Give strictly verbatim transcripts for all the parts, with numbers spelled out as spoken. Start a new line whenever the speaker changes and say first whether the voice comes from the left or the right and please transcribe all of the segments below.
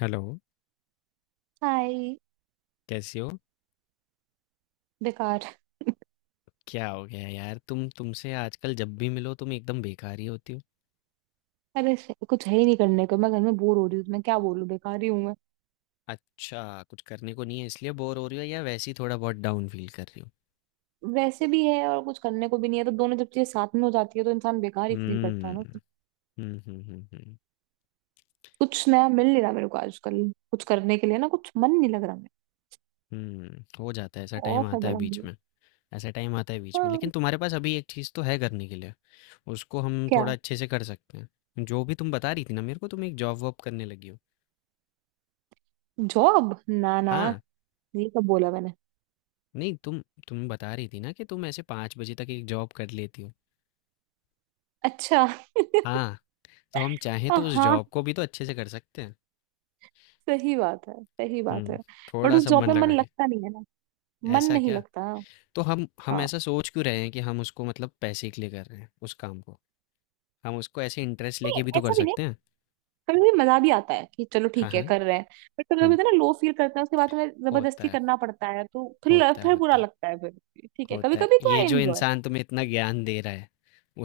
left: Hello.
right: Hi.
left: कैसी हो?
right: बेकार।
left: क्या हो गया यार, तुम तुमसे आजकल जब भी मिलो तुम एकदम बेकार ही होती हो।
right: अरे से- कुछ है ही नहीं करने को। मैं घर में बोर हो रही हूँ तो मैं क्या बोलूँ, बेकार ही हूँ मैं।
left: अच्छा। कुछ करने को नहीं है इसलिए बोर हो रही हो, या वैसे ही थोड़ा बहुत डाउन फील कर रही हो?
right: वैसे भी है और कुछ करने को भी नहीं है, तो दोनों जब चीजें साथ में हो जाती है तो इंसान बेकार ही फील करता
left: हम्म
right: है ना, तो
left: हम्म हम्म हम्म हम्म,
right: कुछ नया मिल नहीं रहा मेरे को आजकल। कुछ करने के लिए ना, कुछ मन नहीं लग रहा।
left: हम्म। हो जाता है, ऐसा
right: मेरा
left: टाइम
right: ऑफ है
left: आता है
right: बड़ा
left: बीच
right: मुझे।
left: में। ऐसा टाइम आता है बीच में, लेकिन
right: हाँ।
left: तुम्हारे पास अभी एक चीज़ तो है करने के लिए। उसको हम
right: क्या?
left: थोड़ा अच्छे से कर सकते हैं, जो भी तुम बता रही थी ना मेरे को, तुम एक जॉब वॉब करने लगी हो।
right: जॉब, ना ना।
left: हाँ,
right: ये कब बोला मैंने?
left: नहीं तुम तुम बता रही थी ना कि तुम ऐसे पाँच बजे तक एक जॉब कर लेती हो।
right: अच्छा।
left: हाँ। तो हम चाहें
right: हाँ
left: तो उस
right: हाँ,
left: जॉब को भी तो अच्छे से कर सकते हैं।
right: सही बात है, सही बात है।
left: हुँ,
right: बट उस
left: थोड़ा-सा
right: जॉब
left: मन
right: में मन
left: लगा के।
right: लगता नहीं है ना। मन
left: ऐसा
right: नहीं
left: क्या?
right: लगता।
left: तो हम हम
right: हाँ,
left: ऐसा सोच क्यों रहे हैं कि हम उसको मतलब पैसे के लिए कर रहे हैं उस काम को? हम उसको ऐसे इंटरेस्ट लेके
right: नहीं,
left: भी तो कर
right: ऐसा भी नहीं।
left: सकते हैं।
right: कभी कभी मजा भी आता है कि चलो
left: हाँ,
right: ठीक है
left: हाँ।
right: कर रहे हैं। बट कभी कभी
left: हुँ,
right: होता है ना, लो फील करते हैं, उसके बाद हमें
left: होता
right: जबरदस्ती
left: है,
right: करना पड़ता है तो फिर
left: होता है,
right: फिर बुरा
left: होता है,
right: लगता है फिर। ठीक है, कभी
left: होता है।
right: कभी तो
left: ये
right: आई
left: जो
right: एंजॉय।
left: इंसान तुम्हें इतना ज्ञान दे रहा है,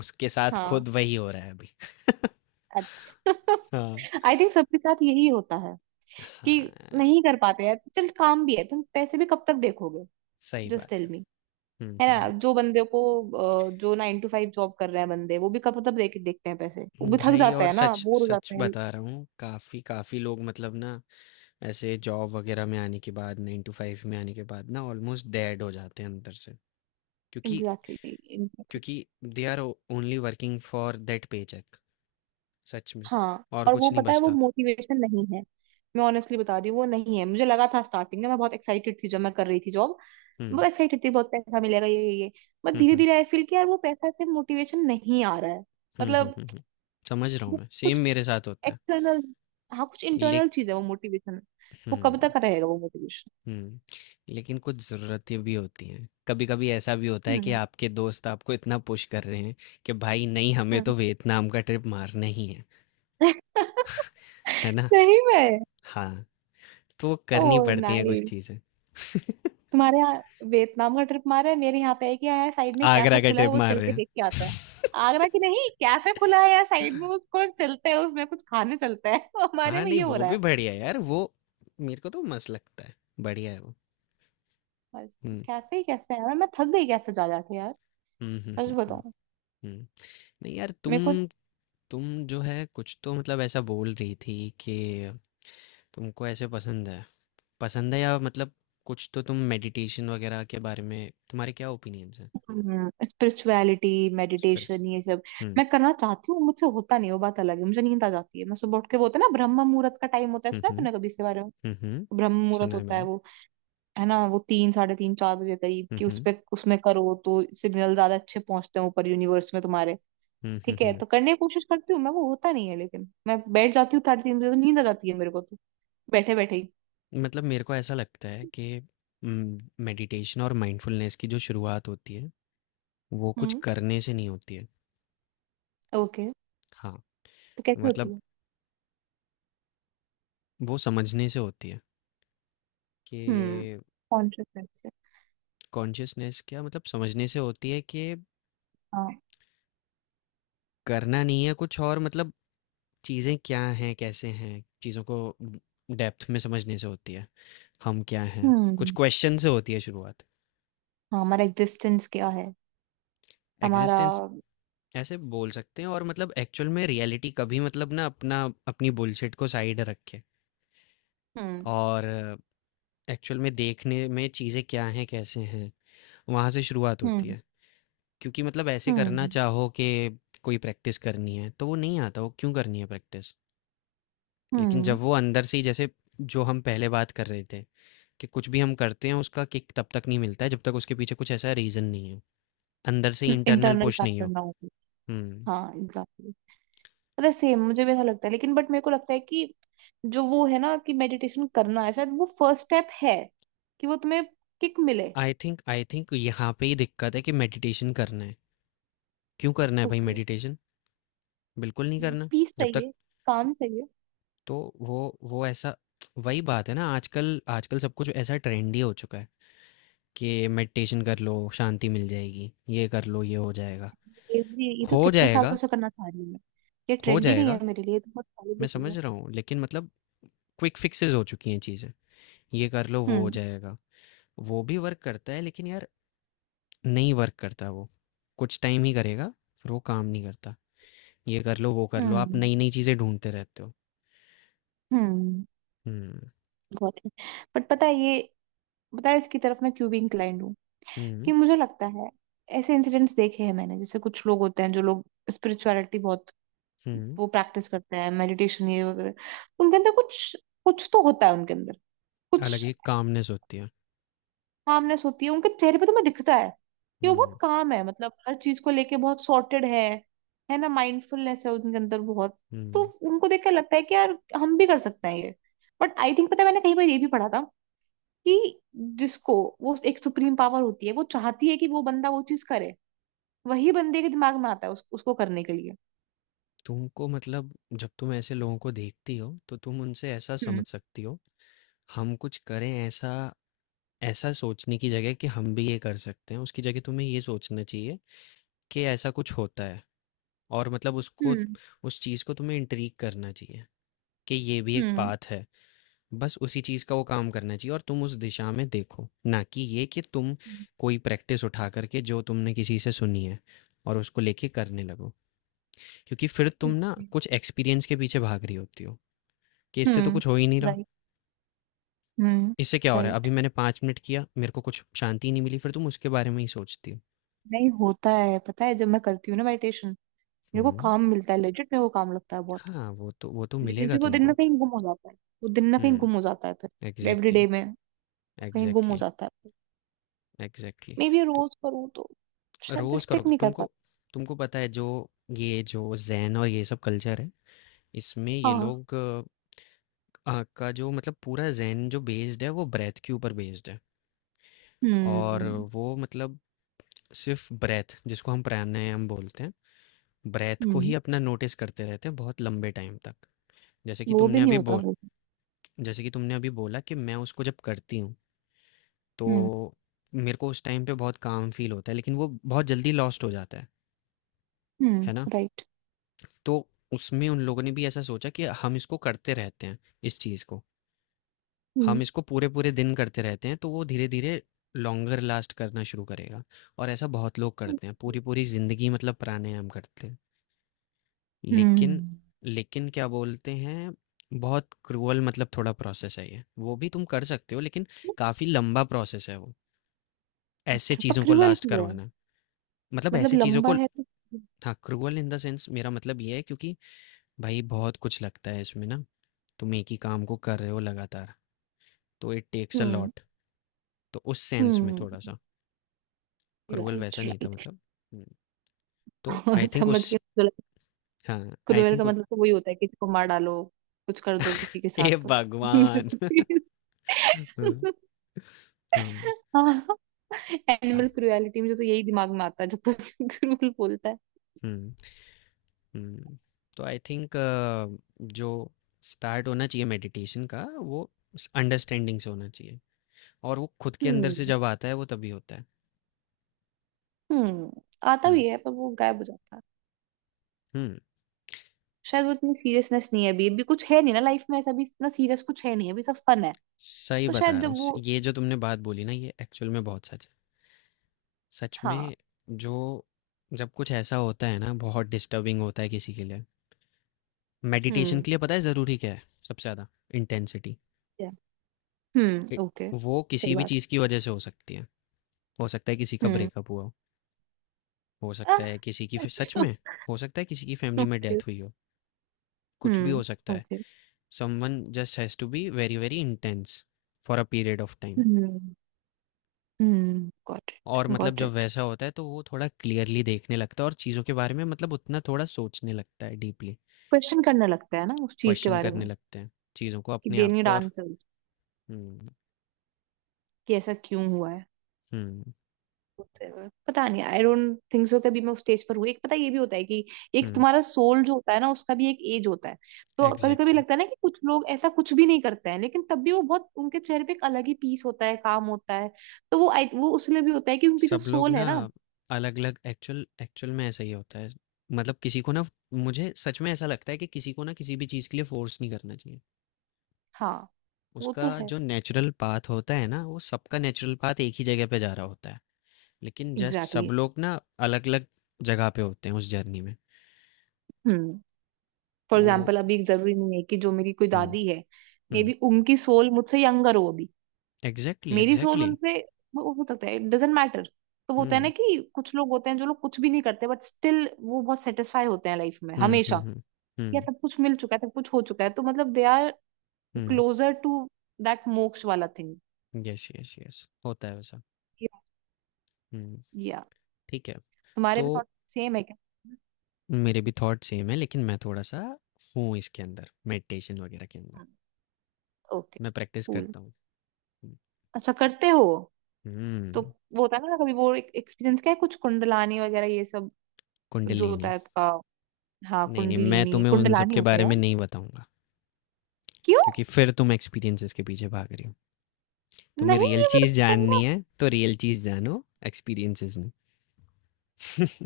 left: उसके साथ
right: हाँ।
left: खुद वही हो रहा है अभी।
right: अच्छा।
left: हाँ।
right: आई थिंक सबके साथ यही होता है कि
left: हाँ,
right: नहीं कर पाते यार, चल, काम भी है, तुम पैसे भी कब तक देखोगे?
left: सही
right: जस्ट
left: बात
right: टेल
left: है।
right: मी,
left: हुँ,
right: है ना?
left: हुँ,
right: जो बंदे को, अ, जो नाइन टू फाइव जॉब कर रहे हैं बंदे, वो भी कब तक देख देखते हैं पैसे? वो
left: हुँ।
right: भी थक
left: भाई,
right: जाते
left: और
right: हैं ना,
left: सच
right: बोर हो
left: सच
right: जाते हैं।
left: बता रहा हूँ, काफ़ी काफ़ी लोग मतलब ना ऐसे जॉब वगैरह में आने के बाद नाइन टू फाइव में आने के बाद ना ऑलमोस्ट डेड हो जाते हैं अंदर से। क्योंकि
right: एग्जैक्टली, exactly, exactly।
left: क्योंकि they are only working for that pay check. सच में।
right: हाँ,
left: और
right: और वो
left: कुछ नहीं
right: पता है, वो
left: बचता।
right: मोटिवेशन नहीं है। मैं ऑनेस्टली बता रही हूँ वो नहीं है। मुझे लगा था स्टार्टिंग में, मैं बहुत एक्साइटेड थी जब मैं कर रही थी जॉब।
left: हम्म
right: बहुत एक्साइटेड थी, बहुत पैसा मिलेगा, ये ये ये। बट
left: हम्म
right: धीरे
left: हम्म
right: धीरे आई फील कि यार वो पैसा से मोटिवेशन नहीं आ रहा है।
left: हम्म हम्म
right: मतलब
left: हम्म, हम्म। समझ रहा हूँ
right: वो
left: मैं, सेम
right: कुछ
left: मेरे साथ होता है।
right: एक्सटर्नल। हाँ, कुछ
left: ले
right: इंटरनल चीज है वो मोटिवेशन। वो कब
left: हम्म
right: तक रहेगा वो मोटिवेशन?
left: हम्म। लेकिन कुछ ज़रूरतें भी होती हैं, कभी कभी ऐसा भी होता है कि
right: हम्म
left: आपके दोस्त आपको इतना पुश कर रहे हैं कि भाई नहीं, हमें
right: हम्म।
left: तो वियतनाम का ट्रिप मारना ही है। है ना।
right: सही में।
left: हाँ, तो वो
right: ओ,
left: करनी पड़ती हैं कुछ
right: नाइस।
left: चीज़ें।
right: तुम्हारे यहाँ वियतनाम का ट्रिप मारा है, मेरे यहाँ पे एक, यहाँ साइड में कैफे
left: आगरा का
right: खुला है,
left: ट्रिप
right: वो
left: मार
right: चल
left: रहे
right: के
left: हैं।
right: देख के आता है। आगरा की नहीं, कैफे खुला है यहाँ साइड में, उसको चलते हैं, उसमें कुछ खाने चलते हैं। हमारे
left: हाँ
right: में
left: नहीं,
right: ये हो
left: वो
right: रहा
left: भी
right: है
left: बढ़िया है यार, वो मेरे को तो मस्त लगता है। बढ़िया है वो।
right: बस।
left: हम्म
right: कैफे ही कैफे है यार, मैं थक गई कैफे जा जाके यार,
left: हम्म हम्म
right: सच
left: हम्म हम्म,
right: बताऊं।
left: हम्म। नहीं यार,
right: मेरे को
left: तुम तुम जो है कुछ तो मतलब ऐसा बोल रही थी कि तुमको ऐसे पसंद है, पसंद है या मतलब, कुछ तो तुम मेडिटेशन वगैरह के बारे में तुम्हारे क्या ओपिनियंस हैं
right: स्पिरिचुअलिटी
left: उस पर?
right: मेडिटेशन ये सब
left: हम्म
right: मैं करना चाहती हूँ, मुझसे होता नहीं, वो बात अलग है। मुझे नींद आ जाती है। मैं सुबह उठ के, वो होता है ना ब्रह्म मुहूर्त का टाइम होता है,
left: हम्म
right: सुना है
left: हम्म
right: तूने कभी इसके बारे में?
left: हम्म हम्म,
right: ब्रह्म मुहूर्त
left: सुना है
right: होता है
left: मैंने।
right: वो, है ना? वो तीन साढ़े तीन चार बजे करीब,
left: हम्म
right: कि उस
left: हम्म
right: पे, उसमें करो तो सिग्नल ज्यादा अच्छे पहुंचते हैं ऊपर यूनिवर्स में तुम्हारे।
left: हम्म हम्म
right: ठीक है,
left: हम्म।
right: तो करने की कोशिश करती हूँ मैं, वो होता नहीं है। लेकिन मैं बैठ जाती हूँ साढ़े तीन बजे तो नींद आ जाती है मेरे को तो, बैठे बैठे ही।
left: मतलब मेरे को ऐसा लगता है कि मेडिटेशन और माइंडफुलनेस की जो शुरुआत होती है, वो कुछ
right: हम्म।
left: करने से नहीं होती है।
right: ओके,
left: हाँ,
right: तो कैसे
left: मतलब
right: होती है?
left: वो समझने से होती है
right: हम्म,
left: कि
right: कॉन्शियस से?
left: कॉन्शियसनेस, क्या मतलब समझने से होती है कि
right: हाँ।
left: करना नहीं है कुछ, और मतलब चीज़ें क्या हैं, कैसे हैं? चीज़ों को डेप्थ में समझने से होती है। हम क्या हैं? कुछ
right: हम्म।
left: क्वेश्चन से होती है शुरुआत।
right: हाँ, हमारा एग्जिस्टेंस क्या है, हमारा।
left: एग्ज़िस्टेंस ऐसे बोल सकते हैं, और मतलब एक्चुअल में रियलिटी, कभी मतलब ना अपना अपनी बुलशिट को साइड रखे
right: हम्म
left: और एक्चुअल में देखने में चीज़ें क्या हैं, कैसे हैं? वहाँ से शुरुआत होती
right: हम्म
left: है। क्योंकि मतलब ऐसे करना
right: हम्म
left: चाहो कि कोई प्रैक्टिस करनी है तो वो नहीं आता, वो क्यों करनी है प्रैक्टिस। लेकिन जब
right: हम्म।
left: वो अंदर से ही, जैसे जो हम पहले बात कर रहे थे, कि कुछ भी हम करते हैं उसका किक तब तक नहीं मिलता है जब तक उसके पीछे कुछ ऐसा रीज़न नहीं हो, अंदर से इंटरनल
right: इंटरनल
left: पुश नहीं
right: फैक्टर
left: हो।
right: ना हो तो।
left: हम्म।
right: हाँ एग्जैक्टली। पता है सेम मुझे भी ऐसा लगता है, लेकिन बट मेरे को लगता है कि जो वो है ना कि मेडिटेशन करना है, शायद वो फर्स्ट स्टेप है, कि वो तुम्हें किक मिले।
left: आई थिंक आई थिंक यहाँ पे ही दिक्कत है कि मेडिटेशन करना है। क्यों करना है भाई
right: ओके।
left: मेडिटेशन? बिल्कुल नहीं करना
right: पीस
left: जब तक।
right: चाहिए, काम चाहिए।
left: तो वो वो ऐसा, वही बात है ना, आजकल आजकल सब कुछ ऐसा ट्रेंडी हो चुका है कि मेडिटेशन कर लो, शांति मिल जाएगी, ये कर लो, ये हो जाएगा,
right: ये भी, ये तो
left: हो
right: कितने सालों
left: जाएगा,
right: से करना चाह रही हूँ मैं। ये
left: हो
right: ट्रेंडी नहीं
left: जाएगा।
right: है मेरे लिए, ये तो बहुत पहले की
left: मैं
right: चीज है।
left: समझ रहा हूँ, लेकिन मतलब क्विक फिक्सेस हो चुकी हैं चीज़ें, ये कर लो वो हो
right: हम्म।
left: जाएगा। वो भी वर्क करता है लेकिन यार, नहीं वर्क करता वो, कुछ टाइम ही करेगा, फिर वो काम नहीं करता। ये कर लो वो कर लो, आप
right: हम्म
left: नई नई चीज़ें ढूंढते रहते हो।
right: हम्म
left: हम्म
right: गॉट इट। बट पता है ये, पता है इसकी तरफ मैं क्यों भी इंक्लाइंड हूँ,
left: हम्म
right: कि मुझे लगता है, ऐसे इंसिडेंट्स देखे हैं मैंने, जैसे कुछ लोग होते हैं, जो लोग स्पिरिचुअलिटी बहुत,
left: हम्म।
right: वो प्रैक्टिस करते हैं मेडिटेशन ये वगैरह, उनके अंदर कुछ, कुछ तो होता है उनके अंदर,
left: अलग
right: कुछ
left: ही कामनेस होती है।
right: कामनेस होती है उनके चेहरे पे, तो मैं दिखता है कि वो बहुत
left: हम्म
right: काम है, मतलब हर चीज को लेके बहुत सॉर्टेड है है ना? माइंडफुलनेस है उनके अंदर बहुत। तो
left: हम्म।
right: उनको देख कर लगता है कि यार हम भी कर सकते हैं ये। बट आई थिंक पता है, मैंने कहीं पर ये भी पढ़ा था, कि जिसको, वो एक सुप्रीम पावर होती है, वो चाहती है कि वो बंदा वो चीज करे, वही बंदे के दिमाग में आता है उस, उसको करने के लिए।
left: तुमको मतलब जब तुम ऐसे लोगों को देखती हो तो तुम उनसे ऐसा
right: हम्म
left: समझ सकती हो, हम कुछ करें ऐसा, ऐसा सोचने की जगह कि हम भी ये कर सकते हैं, उसकी जगह तुम्हें ये सोचना चाहिए कि ऐसा कुछ होता है, और मतलब उसको
right: हम्म
left: उस चीज़ को तुम्हें इंट्रीग करना चाहिए कि ये भी एक
right: हम्म
left: पाथ है। बस उसी चीज़ का वो काम करना चाहिए और तुम उस दिशा में देखो, ना कि ये कि तुम कोई प्रैक्टिस उठा कर के जो तुमने किसी से सुनी है और उसको लेके करने लगो। क्योंकि फिर तुम ना
right: हम्म।
left: कुछ एक्सपीरियंस के पीछे भाग रही होती हो कि इससे तो
right: हम्म
left: कुछ हो ही नहीं रहा।
right: राइट। हम्म
left: इससे क्या हो रहा है? अभी
right: राइट।
left: मैंने 5 मिनट किया, मेरे को कुछ शांति नहीं मिली, फिर तुम उसके बारे में ही सोचती हो।
right: नहीं होता है, पता है जब मैं करती हूँ ना मेडिटेशन, मेरे को
left: हुँ,
right: काम मिलता है, लेजिट मेरे को काम लगता है बहुत।
left: हाँ, वो तो वो तो
right: लेकिन
left: मिलेगा
right: फिर वो दिन ना
left: तुमको।
right: कहीं गुम हो जाता है, वो दिन ना कहीं
left: हुँ,
right: गुम हो जाता है फिर एवरी
left: एग्ज़ैक्टली,
right: डे में, कहीं गुम हो
left: एग्ज़ैक्टली,
right: जाता है।
left: एग्ज़ैक्टली।
right: मे बी
left: तो
right: रोज करूँ तो, शायद। मैं
left: रोज़
right: स्टिक
left: करोगे
right: नहीं कर
left: तुमको।
right: पाती।
left: तुमको पता है, जो ये जो ज़ेन और ये सब कल्चर है, इसमें ये
right: हाँ।
left: लोग अ, का जो मतलब पूरा ज़ेन जो बेस्ड है, वो ब्रेथ के ऊपर बेस्ड है, और
right: हम्म
left: वो मतलब सिर्फ़ ब्रेथ जिसको हम प्राणायाम बोलते हैं, ब्रेथ को
right: हम्म।
left: ही अपना नोटिस करते रहते हैं बहुत लंबे टाइम तक। जैसे कि
right: वो भी
left: तुमने
right: नहीं
left: अभी
right: होता
left: बोल
right: मेरे से।
left: जैसे कि तुमने अभी बोला कि मैं उसको जब करती हूँ, तो
right: हम्म।
left: मेरे को उस टाइम पे बहुत काम फील होता है, लेकिन वो बहुत जल्दी लॉस्ट हो जाता है है ना।
right: हम्म राइट।
left: तो उसमें उन लोगों ने भी ऐसा सोचा कि हम इसको करते रहते हैं, इस चीज़ को,
right: हम्म
left: हम इसको पूरे पूरे दिन करते रहते हैं तो वो धीरे धीरे लॉन्गर लास्ट करना शुरू करेगा। और ऐसा बहुत लोग करते हैं पूरी पूरी ज़िंदगी, मतलब प्राणायाम करते हैं, लेकिन
right: हम्म।
left: लेकिन क्या बोलते हैं, बहुत क्रूअल मतलब थोड़ा प्रोसेस है ये, वो भी तुम कर सकते हो लेकिन काफ़ी लंबा प्रोसेस है वो, ऐसे
right: अच्छा
left: चीज़ों को
right: पक्रिवल
left: लास्ट
right: क्यों है?
left: करवाना, मतलब
right: मतलब
left: ऐसे चीज़ों
right: लंबा
left: को।
right: है तो-
left: हाँ क्रूअल इन द सेंस, मेरा मतलब ये है क्योंकि भाई बहुत कुछ लगता है इसमें ना, तुम एक ही काम को कर रहे हो लगातार, तो it takes a
right: hmm.
left: Lot. तो उस सेंस में
right: हम्म
left: थोड़ा सा क्रूअल,
right: राइट
left: वैसा नहीं था
right: राइट।
left: मतलब। हम्म, तो आई थिंक
right: समझ
left: उस,
right: गई।
left: हाँ आई
right: क्रूअल का
left: थिंक,
right: मतलब तो वही होता है, किसी को मार डालो, कुछ कर दो किसी के
left: ए
right: साथ। मेरे
left: भगवान।
right: को,
left: हाँ, हाँ
right: हाँ,
left: हाँ,
right: एनिमल क्रुएलिटी मुझे तो यही दिमाग में आता है जब कोई क्रूअल बोलता है।
left: हम्म। हुँ, तो आई थिंक जो स्टार्ट होना चाहिए मेडिटेशन का, वो स अंडरस्टैंडिंग से होना चाहिए, और वो खुद के अंदर से
right: हम्म।
left: जब आता है वो तभी होता है।
right: हम्म, आता
left: हुँ,
right: भी है पर वो गायब हो जाता है।
left: हुँ,
right: शायद वो इतनी सीरियसनेस नहीं है अभी, अभी कुछ है नहीं ना लाइफ में ऐसा भी, इतना सीरियस कुछ है नहीं अभी, सब फन है।
left: सही
right: तो
left: बता
right: शायद
left: रहा हूँ,
right: जब
left: स
right: वो,
left: ये जो तुमने बात बोली ना, ये एक्चुअल में बहुत सच है। सच में।
right: हाँ।
left: जो जब कुछ ऐसा होता है ना बहुत डिस्टर्बिंग होता है किसी के लिए, मेडिटेशन
right: हम्म।
left: के लिए पता है ज़रूरी क्या है सबसे ज़्यादा? इंटेंसिटी।
right: Yeah,
left: ए
right: हम्म ओके।
left: वो
right: सही
left: किसी भी
right: बात है।
left: चीज़ की वजह से हो सकती है। हो सकता है किसी का
right: हम्म।
left: ब्रेकअप हुआ हो, हो सकता
right: आह,
left: है किसी की फ- सच
right: अच्छा।
left: में हो सकता है किसी की फैमिली में
right: ओके।
left: डेथ हुई हो, कुछ भी हो
right: हम्म
left: सकता है।
right: Okay.
left: Someone just has to be very very intense for a period of time.
right: Hmm hmm got it
left: और मतलब
right: गॉट
left: जब
right: इट।
left: वैसा होता है तो वो थोड़ा क्लियरली देखने लगता है, और चीज़ों के बारे में मतलब उतना थोड़ा सोचने लगता है डीपली,
right: क्वेश्चन करने लगता है ना उस चीज के
left: क्वेश्चन
right: बारे
left: करने
right: में,
left: लगते हैं चीज़ों को,
right: कि
left: अपने
right: दे
left: आप
right: नीड
left: को, और
right: आंसर,
left: हम्म
right: कि ऐसा क्यों हुआ है।
left: हम्म
right: Whatever। पता नहीं, आई डोंट थिंक सो कभी मैं उस स्टेज पर हुई। एक पता ये भी होता है कि एक
left: हम्म,
right: तुम्हारा सोल जो होता है ना, उसका भी एक एज होता है, तो कभी कभी
left: एग्जैक्टली।
right: लगता है ना कि कुछ लोग ऐसा कुछ भी नहीं करते हैं, लेकिन तब भी वो बहुत, उनके चेहरे पे एक अलग ही पीस होता है, काम होता है, तो वो I- वो उसलिए भी होता है कि उनकी जो
left: सब लोग
right: सोल
left: ना
right: है ना।
left: अलग अलग, एक्चुअल एक्चुअल में ऐसा ही होता है, मतलब किसी को ना, मुझे सच में ऐसा लगता है कि किसी को ना किसी भी चीज़ के लिए फोर्स नहीं करना चाहिए।
right: हाँ। वो
left: उसका
right: तो है।
left: जो नेचुरल पाथ होता है ना, वो सबका नेचुरल पाथ एक ही जगह पे जा रहा होता है, लेकिन जस्ट
right: एग्जैक्टली
left: सब
right: exactly।
left: लोग ना अलग अलग जगह पे होते हैं उस जर्नी में
right: हम्म। फॉर
left: तो।
right: एग्जाम्पल अभी जरूरी नहीं है कि जो मेरी कोई
left: हम्म
right: दादी है, मे
left: हम्म,
right: बी उनकी सोल मुझसे यंगर हो अभी,
left: एग्जैक्टली
right: मेरी सोल
left: एग्जैक्टली।
right: उनसे, वो हो सकता है, इट डजेंट मैटर। तो वो होता है ना
left: हम्म
right: कि कुछ लोग होते हैं, जो लोग कुछ भी नहीं करते, बट स्टिल वो बहुत सेटिस्फाई होते हैं लाइफ में
left: हम्म हम्म
right: हमेशा,
left: हम्म
right: या
left: हम्म
right: सब कुछ मिल चुका है, सब कुछ हो चुका है, तो मतलब they are closer to that moksha वाला थिंग।
left: हम्म, यस यस यस, होता है वैसा। हम्म।
right: या
left: ठीक है।
right: तुम्हारे
left: तो
right: भी थॉट सेम है क्या?
left: मेरे भी थॉट सेम है, लेकिन मैं थोड़ा सा हूँ इसके अंदर, मेडिटेशन वगैरह के अंदर
right: ओके
left: मैं प्रैक्टिस
right: कूल,
left: करता हूँ।
right: अच्छा करते हो। तो
left: हम्म।
right: वो होता है ना कभी, वो एक एक्सपीरियंस क्या है, कुछ कुंडलानी वगैरह ये सब जो होता
left: कुंडलिनी।
right: है। हाँ
left: नहीं नहीं, मैं
right: कुंडलिनी,
left: तुम्हें उन सब
right: कुंडलानी
left: के
right: होता है
left: बारे
right: यार।
left: में नहीं बताऊंगा
right: क्यों?
left: क्योंकि फिर तुम एक्सपीरियंसेस के पीछे भाग रही हो। तुम्हें
right: नहीं,
left: रियल
right: ये मेरे
left: चीज़
right: को
left: जाननी
right: करना,
left: है तो रियल चीज़ जानो, एक्सपीरियंसेस नहीं।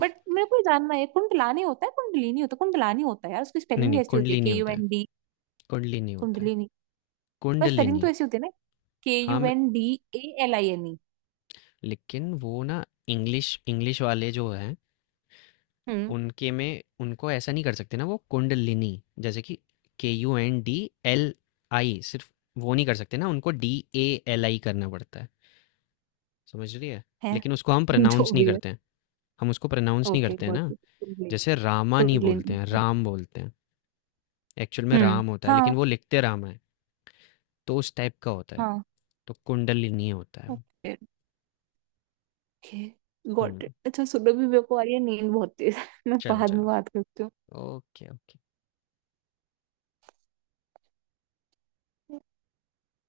right: बट मेरे को ये जानना है, कुंडलानी होता है, कुंडलिनी होता है, कुंडलानी होता है यार, उसकी
left: नहीं
right: स्पेलिंग
left: नहीं,
right: भी ऐसी होती है,
left: कुंडली नहीं
right: के यू
left: होता है,
right: एन डी
left: कुंडली नहीं होता है,
right: कुंडलिनी पर स्पेलिंग तो
left: कुंडलिनी।
right: ऐसी होती है ना, के
left: हाँ,
right: यू
left: मैं-
right: N D A L I N E
left: लेकिन वो ना, इंग्लिश इंग्लिश वाले जो हैं,
right: हम्म।
left: उनके में उनको ऐसा नहीं कर सकते ना वो कुंडलिनी। जैसे कि K U N D L I, सिर्फ वो नहीं कर सकते ना, उनको डी ए एल आई करना पड़ता है, समझ रही है।
right: है।
left: लेकिन उसको हम
right: जो
left: प्रोनाउंस नहीं
right: भी है।
left: करते हैं, हम उसको प्रोनाउंस नहीं
right: ओके
left: करते हैं
right: गॉट
left: ना।
right: इट कुंडलिनी।
left: जैसे रामा नहीं बोलते
right: कुंडलिनी।
left: हैं, राम बोलते हैं, एक्चुअल में
right: हम्म
left: राम होता है लेकिन
right: हाँ।
left: वो लिखते रामा है, तो उस टाइप का होता है,
right: हाँ।
left: तो कुंडलिनी होता है वो।
right: Okay okay
left: hmm.
right: Got it. अच्छा सुनो भी, मेरे को आ रही है नींद बहुत तेज। मैं
left: चलो
right: बाद में
left: चलो।
right: बात करती हूँ।
left: Okay okay.